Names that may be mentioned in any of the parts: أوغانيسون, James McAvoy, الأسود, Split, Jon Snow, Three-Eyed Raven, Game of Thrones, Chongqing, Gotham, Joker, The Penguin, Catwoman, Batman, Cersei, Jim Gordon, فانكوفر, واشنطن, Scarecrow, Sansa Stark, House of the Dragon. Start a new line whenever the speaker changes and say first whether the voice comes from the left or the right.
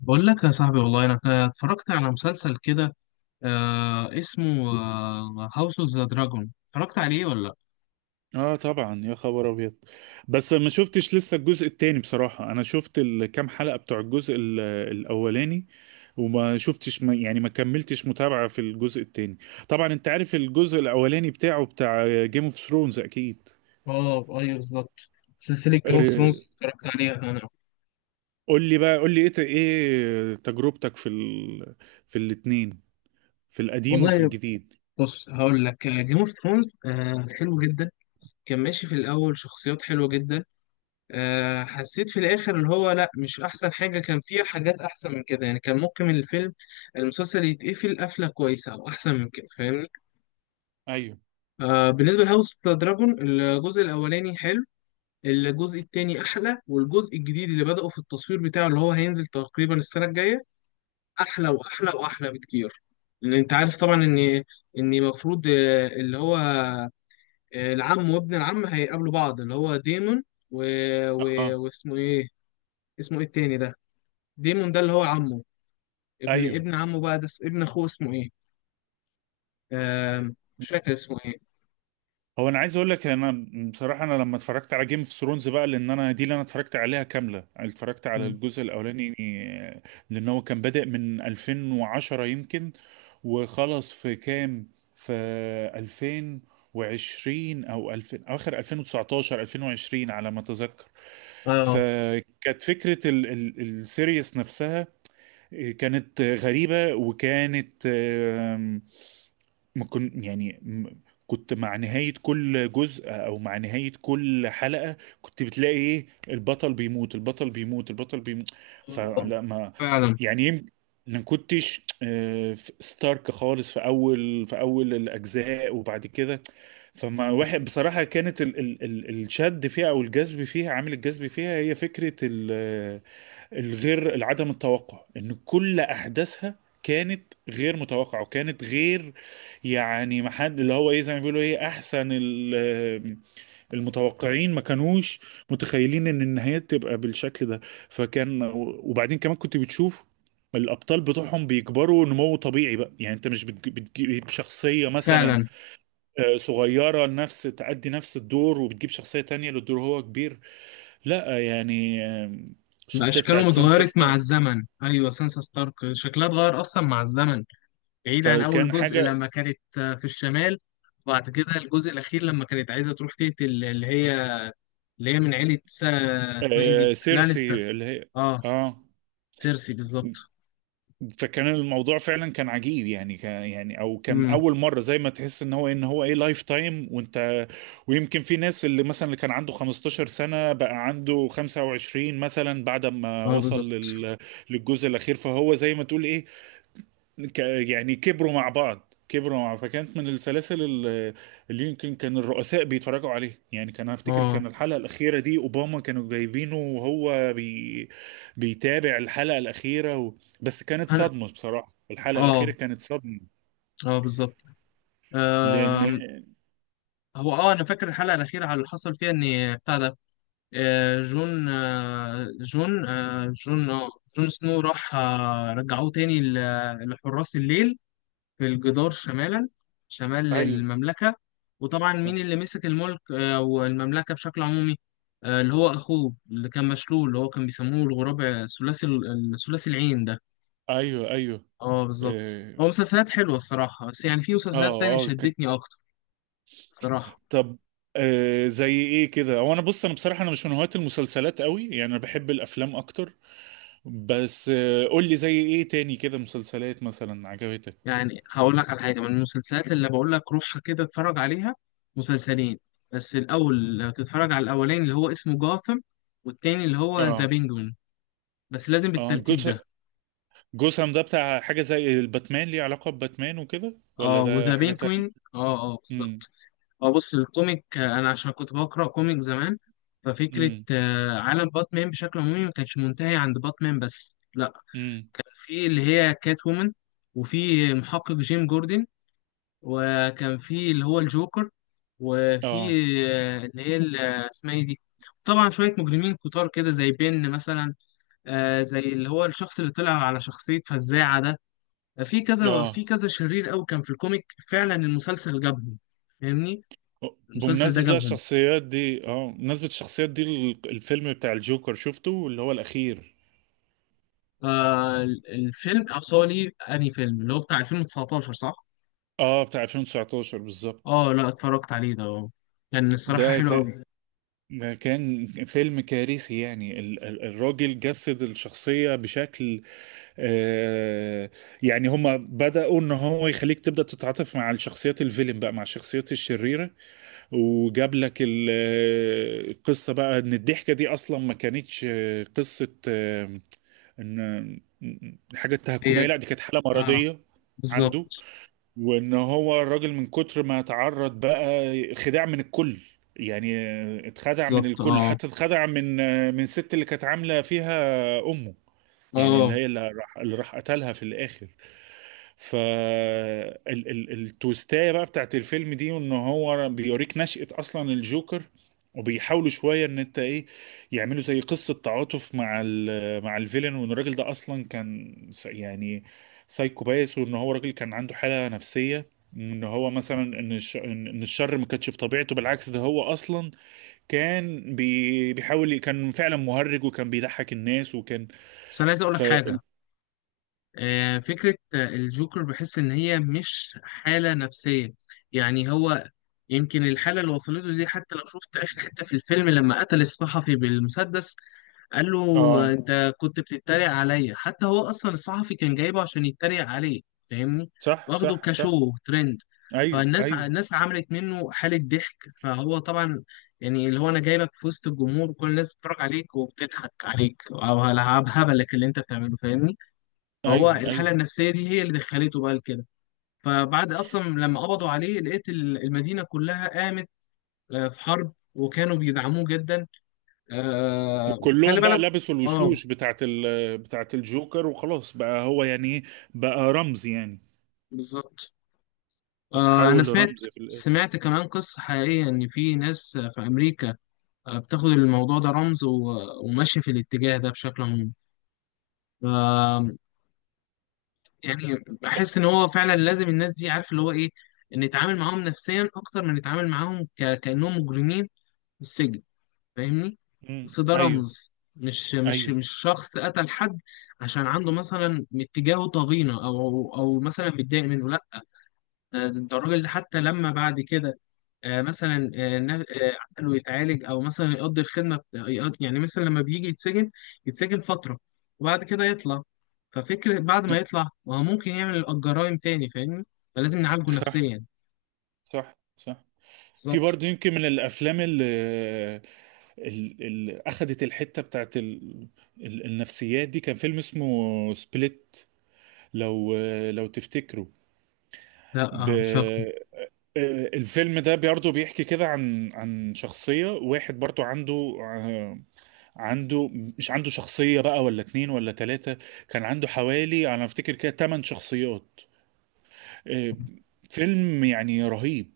left: بقول لك يا صاحبي، والله انا اتفرجت على مسلسل كده. اسمه هاوس اوف ذا دراجون، اتفرجت عليه ولا لا؟
right: اه طبعا يا خبر ابيض. بس ما شفتش لسه الجزء التاني بصراحة، انا شفت الكام حلقة بتوع الجزء الاولاني. وما شفتش، ما يعني ما كملتش متابعة في الجزء التاني. طبعا انت عارف الجزء الاولاني بتاعه بتاع جيم اوف ثرونز اكيد.
left: اه، ايوه بالظبط. سلسله جيم اوف ثرونز اتفرجت عليها انا.
right: قول لي بقى، قول لي ايه تجربتك في في الاتنين، في القديم وفي
left: والله،
right: الجديد؟
left: بص هقول لك، جيم اوف ثرونز حلو جدا. كان ماشي في الاول، شخصيات حلوه جدا. حسيت في الاخر اللي هو لا، مش احسن حاجه، كان فيها حاجات احسن من كده، يعني كان ممكن الفيلم المسلسل يتقفل قفله كويسه او احسن من كده، فاهمني؟
right: ايوه،
left: بالنسبه لهاوس اوف ذا دراجون، الجزء الاولاني حلو. الجزء التاني احلى، والجزء الجديد اللي بدأوا في التصوير بتاعه، اللي هو هينزل تقريبا السنة الجاية، احلى واحلى واحلى بكتير. لان انت عارف طبعا ان المفروض، اللي هو، العم وابن العم هيقابلوا بعض، اللي هو ديمون، و... و...
right: اه،
left: واسمه ايه اسمه ايه التاني ده؟ ديمون ده اللي هو عمه، ابن
right: ايوه.
left: ابن عمه بقى، ده ابن اخوه، اسمه ايه؟ مش فاكر اسمه ايه.
right: هو انا عايز اقول لك، انا بصراحه انا لما اتفرجت على جيم اوف ثرونز بقى، لان انا دي اللي انا اتفرجت عليها كامله. اتفرجت على
left: مم.
right: الجزء الاولاني، لان هو كان بادئ من 2010 يمكن، وخلص في كام، في 2020 او 2000، اخر 2019 2020 على ما اتذكر.
left: اه،
right: فكانت فكره ال السيريس نفسها كانت غريبة، وكانت، ما كنت يعني م- كنت مع نهاية كل جزء أو مع نهاية كل حلقة كنت بتلاقي إيه، البطل بيموت، البطل بيموت، البطل بيموت.
left: آه،
right: فلا، ما
left: فعلا
right: يعني، يمكن ما كنتش ستارك خالص في أول الأجزاء، وبعد كده فما واحد بصراحة، كانت ال الشد فيها أو الجذب فيها، عامل الجذب فيها هي فكرة العدم التوقع ان كل احداثها كانت غير متوقعه، وكانت غير، يعني ما حد اللي هو ايه، زي ما بيقولوا ايه، احسن المتوقعين ما كانوش متخيلين ان النهايات تبقى بالشكل ده. فكان، وبعدين كمان كنت بتشوف الابطال بتوعهم بيكبروا نمو طبيعي بقى. يعني انت مش بتجيب شخصيه مثلا،
left: فعلا.
right: صغيره، نفس تأدي نفس الدور، وبتجيب شخصيه تانية للدور هو كبير، لا. يعني
left: بقى
right: الشخصيه
left: اشكالهم
right: بتاعت سانسا
left: اتغيرت مع
right: ستار،
left: الزمن، ايوه سانسا ستارك شكلها اتغير اصلا مع الزمن. بعيد عن اول
right: فكان
left: جزء
right: حاجة.
left: لما كانت في الشمال. وبعد كده الجزء الاخير لما كانت عايزه تروح تقتل اللي هي، من عيله اسمها ايه دي،
right: آه
left: لانستر.
right: سيرسي اللي هي.
left: اه،
right: اه.
left: سيرسي بالظبط.
right: فكان الموضوع فعلا كان عجيب، يعني كان، يعني او كان
left: امم،
right: اول مره زي ما تحس ان هو إيه، ان هو ايه لايف تايم، وانت ويمكن في ناس اللي مثلا اللي كان عنده 15 سنه بقى عنده 25 مثلا، بعد ما
left: اه بالظبط.
right: وصل للجزء الاخير، فهو زي ما تقول ايه، ك- يعني كبروا مع بعض، كبروا مع فكانت من السلاسل اللي يمكن كان الرؤساء بيتفرجوا عليه. يعني كان، افتكر
left: اه
right: كان الحلقة الأخيرة دي أوباما كانوا جايبينه وهو بيتابع الحلقة الأخيرة. بس كانت
left: انا،
right: صدمة بصراحة، الحلقة الأخيرة
left: اه
right: كانت صدمة
left: اه بالظبط. آم،
right: لأن...
left: هو اه، انا فاكر الحلقه الاخيره على اللي حصل فيها، ان بتاع ده، آه، جون آه، جون آه، جون آه، جون سنو راح، رجعوه تاني لحراس الليل في الجدار شمالا، شمال
right: أيوه،
left: المملكة. وطبعا مين اللي مسك الملك والمملكة بشكل عمومي؟ اللي هو أخوه اللي كان مشلول، اللي هو كان بيسموه الغراب، ثلاثي ثلاثي العين ده.
right: أيوه، أيوه،
left: اه بالظبط.
right: آه،
left: هو مسلسلات حلوة الصراحة، بس يعني في
right: آه،
left: مسلسلات تانية
right: آه، كنت.
left: شدتني أكتر الصراحة.
right: طب، زي إيه كده؟ هو أنا بص، أنا بصراحة أنا مش من هواة المسلسلات قوي، يعني أنا بحب الأفلام أكتر. بس قول لي زي ايه تاني كده مسلسلات مثلا عجبتك؟
left: يعني هقول لك على حاجه من المسلسلات، اللي بقول لك روحها كده اتفرج عليها، مسلسلين. بس الاول لو تتفرج على الاولاني اللي هو اسمه جاثم، والتاني اللي هو ذا
right: اه،
left: بينجوين. بس لازم
right: اه.
left: بالترتيب ده.
right: جوسام ده بتاع حاجة زي الباتمان؟ ليه علاقة بباتمان وكده، ولا
left: اه،
right: ده
left: وذا
right: حاجة تانية؟
left: بينجوين، اه اه
right: امم،
left: بالظبط. اه، بص الكوميك، انا عشان كنت بقرا كوميك زمان، ففكره
right: امم،
left: عالم باتمان بشكل عمومي ما كانش منتهي عند باتمان بس، لا،
right: امم،
left: كان في اللي هي كات وومن، وفي محقق جيم جوردن، وكان في اللي هو الجوكر، وفي
right: اه،
left: اللي هي اسمها ايه دي، طبعا شوية مجرمين كتار كده زي بن مثلا، زي اللي هو الشخص اللي طلع على شخصية فزاعة ده، في كذا في
right: اه.
left: كذا شرير قوي كان في الكوميك، فعلا المسلسل جابهم، فاهمني؟ المسلسل ده
right: بمناسبة بقى
left: جابهم.
right: الشخصيات دي، اه، بمناسبة الشخصيات دي الفيلم بتاع الجوكر شفته اللي هو الأخير؟
left: الفيلم أصالي أنهي فيلم، اللي هو بتاع 2019 صح؟
right: اه، بتاع 2019 بالظبط.
left: اه لا، اتفرجت عليه ده اه. كان الصراحة
right: ده
left: حلو
right: كان
left: قوي.
right: ده كان فيلم كارثي يعني، الراجل جسد الشخصية بشكل، آه، يعني هما بدأوا ان هو يخليك تبدأ تتعاطف مع الشخصيات الفيلم بقى، مع الشخصيات الشريرة، وجاب لك القصة بقى ان الضحكة دي اصلا ما كانتش قصة، ان حاجة تهكمية،
left: هي
right: لا دي كانت حالة
left: اه
right: مرضية عنده.
left: بالظبط.
right: وان هو الراجل من كتر ما تعرض بقى خداع من الكل، يعني اتخدع من
left: بالظبط.
right: الكل،
left: اه
right: حتى اتخدع من، من الست اللي كانت عاملة فيها امه، يعني اللي
left: اه.
right: هي، اللي راح، اللي راح قتلها في الاخر. ف التويستايه بقى بتاعت الفيلم دي ان هو بيوريك نشأة اصلا الجوكر، وبيحاولوا شويه ان انت ايه، يعملوا زي قصه تعاطف مع مع الفيلن، وان الراجل ده اصلا كان يعني سايكو بايس، وان هو راجل كان عنده حاله نفسيه، ان هو مثلا ان إن الشر ما كانش في طبيعته، بالعكس ده هو اصلا كان بيحاول، كان فعلا مهرج وكان بيضحك الناس، وكان.
left: بس انا عايز اقول لك حاجه، فكرة الجوكر، بحس إن هي مش حالة نفسية. يعني هو، يمكن الحالة اللي وصلته دي، حتى لو شفت آخر حتة في الفيلم لما قتل الصحفي بالمسدس قال له
right: اه،
left: أنت كنت بتتريق عليا، حتى هو أصلا الصحفي كان جايبه عشان يتريق عليه، فاهمني؟
right: صح،
left: واخده
right: صح، صح،
left: كشو ترند.
right: ايوه،
left: فالناس
right: ايوه،
left: الناس عملت منه حالة ضحك، فهو طبعا، يعني اللي هو أنا جايبك في وسط الجمهور وكل الناس بتتفرج عليك وبتضحك عليك، أو على هبلك اللي أنت بتعمله، فاهمني؟ هو
right: ايوه،
left: الحالة
right: ايوه.
left: النفسية دي هي اللي دخلته بقى لكده. فبعد أصلا لما قبضوا عليه، لقيت المدينة كلها قامت في حرب، وكانوا بيدعموه جدا. آه، خلي
right: وكلهم بقى
left: بالك.
right: لبسوا
left: اه
right: الوشوش بتاعت بتاعت الجوكر، وخلاص بقى هو يعني ايه، بقى رمز يعني،
left: بالظبط. أنا
right: اتحول
left: سمعت،
right: لرمز في الاخر.
left: سمعت كمان قصة حقيقية إن في ناس في أمريكا بتاخد الموضوع ده رمز، وماشية في الاتجاه ده بشكل عام. ف- يعني، بحس إن هو فعلا لازم الناس دي، عارف اللي هو إيه، نتعامل معاهم نفسيا أكتر من نتعامل معاهم كأنهم مجرمين في السجن، فاهمني؟
right: أمم،
left: اصل ده
right: ايوه،
left: رمز،
right: ايوه،
left: مش شخص قتل حد عشان عنده مثلا اتجاهه طغينه، او مثلا متضايق منه، لا، ده الراجل ده حتى لما بعد كده مثلا عقله يتعالج، او مثلا يقضي الخدمه يعني مثلا لما بيجي يتسجن، يتسجن فتره وبعد كده يطلع، ففكره بعد ما يطلع وهو ممكن يعمل الجرائم تاني، فاهمني؟ فلازم نعالجه
right: صح،
left: نفسيا.
right: صح، صح. في
left: بالظبط.
right: برضه يمكن من الافلام اللي اخذت الحته بتاعت النفسيات دي، كان فيلم اسمه سبليت. لو، لو تفتكروا.
left: لا
right: ب...
left: مش هقدر.
right: آه، الفيلم ده برضه بيحكي كده عن شخصية واحد برضه آه، عنده، مش عنده شخصية بقى ولا اتنين ولا تلاتة، كان عنده حوالي، أنا أفتكر كده، تمن شخصيات. آه، فيلم يعني رهيب،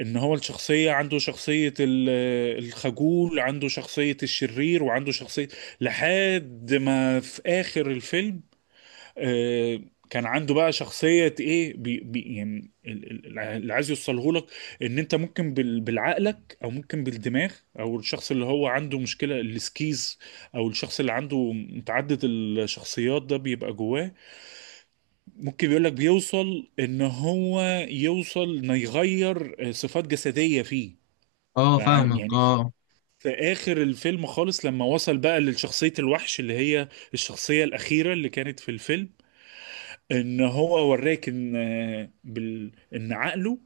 right: إن هو الشخصية عنده شخصية الخجول، عنده شخصية الشرير، وعنده شخصية، لحد ما في آخر الفيلم آه، كان عنده بقى شخصية ايه، بي بي يعني اللي عايز يوصله لك، ان انت ممكن بالعقلك او ممكن بالدماغ، او الشخص اللي هو عنده مشكلة السكيز، او الشخص اللي عنده متعدد الشخصيات ده بيبقى جواه، ممكن، بيقول لك بيوصل ان هو يوصل انه يغير صفات جسدية فيه.
left: اه فاهمك
right: يعني
left: اه.
right: في اخر الفيلم خالص لما وصل بقى لشخصية الوحش، اللي هي الشخصية الأخيرة اللي كانت في الفيلم، ان هو وراك ان، ان عقله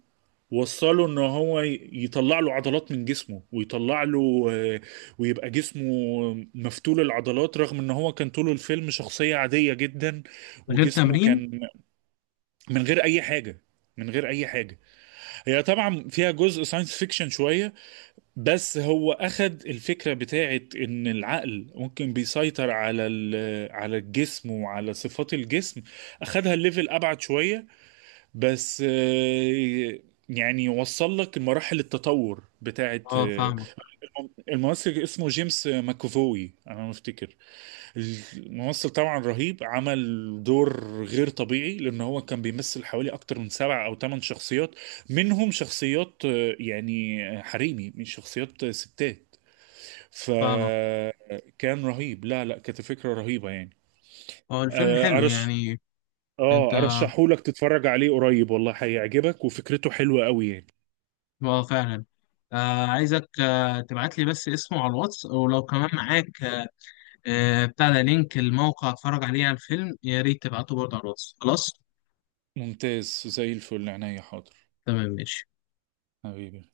right: وصله ان هو يطلع له عضلات من جسمه، ويطلع له، ويبقى جسمه مفتول العضلات، رغم ان هو كان طول الفيلم شخصية عادية جدا،
left: من غير
right: وجسمه
left: تمرين.
right: كان من غير اي حاجة، من غير اي حاجة. هي طبعا فيها جزء ساينس فيكشن شوية، بس هو اخد الفكرة بتاعت ان العقل ممكن بيسيطر على على الجسم وعلى صفات الجسم، اخدها الليفل ابعد شوية. بس يعني وصل لك مراحل التطور بتاعت
left: اه فاهمك
right: الممثل اسمه جيمس ماكوفوي، انا ما افتكر، الممثل طبعا رهيب، عمل دور غير طبيعي لان هو كان بيمثل حوالي اكتر من سبع او ثمان شخصيات، منهم شخصيات يعني حريمي، من شخصيات ستات،
left: فاهمك.
right: فكان رهيب، لا لا كانت فكرة رهيبة يعني.
left: هو الفيلم
right: آه،
left: حلو
right: ارش
left: يعني؟
right: اه
left: انت اه،
right: ارشحهولك تتفرج عليه قريب، والله هيعجبك، وفكرته حلوة قوي يعني.
left: فعلا. آه عايزك تبعت لي بس اسمه على الواتس، ولو كمان معاك بتاع ده، لينك الموقع اتفرج عليه على الفيلم، يا ريت تبعته برضه على الواتس. خلاص،
right: ممتاز زي الفل، عينيا، حاضر،
left: تمام ماشي.
right: حبيبي.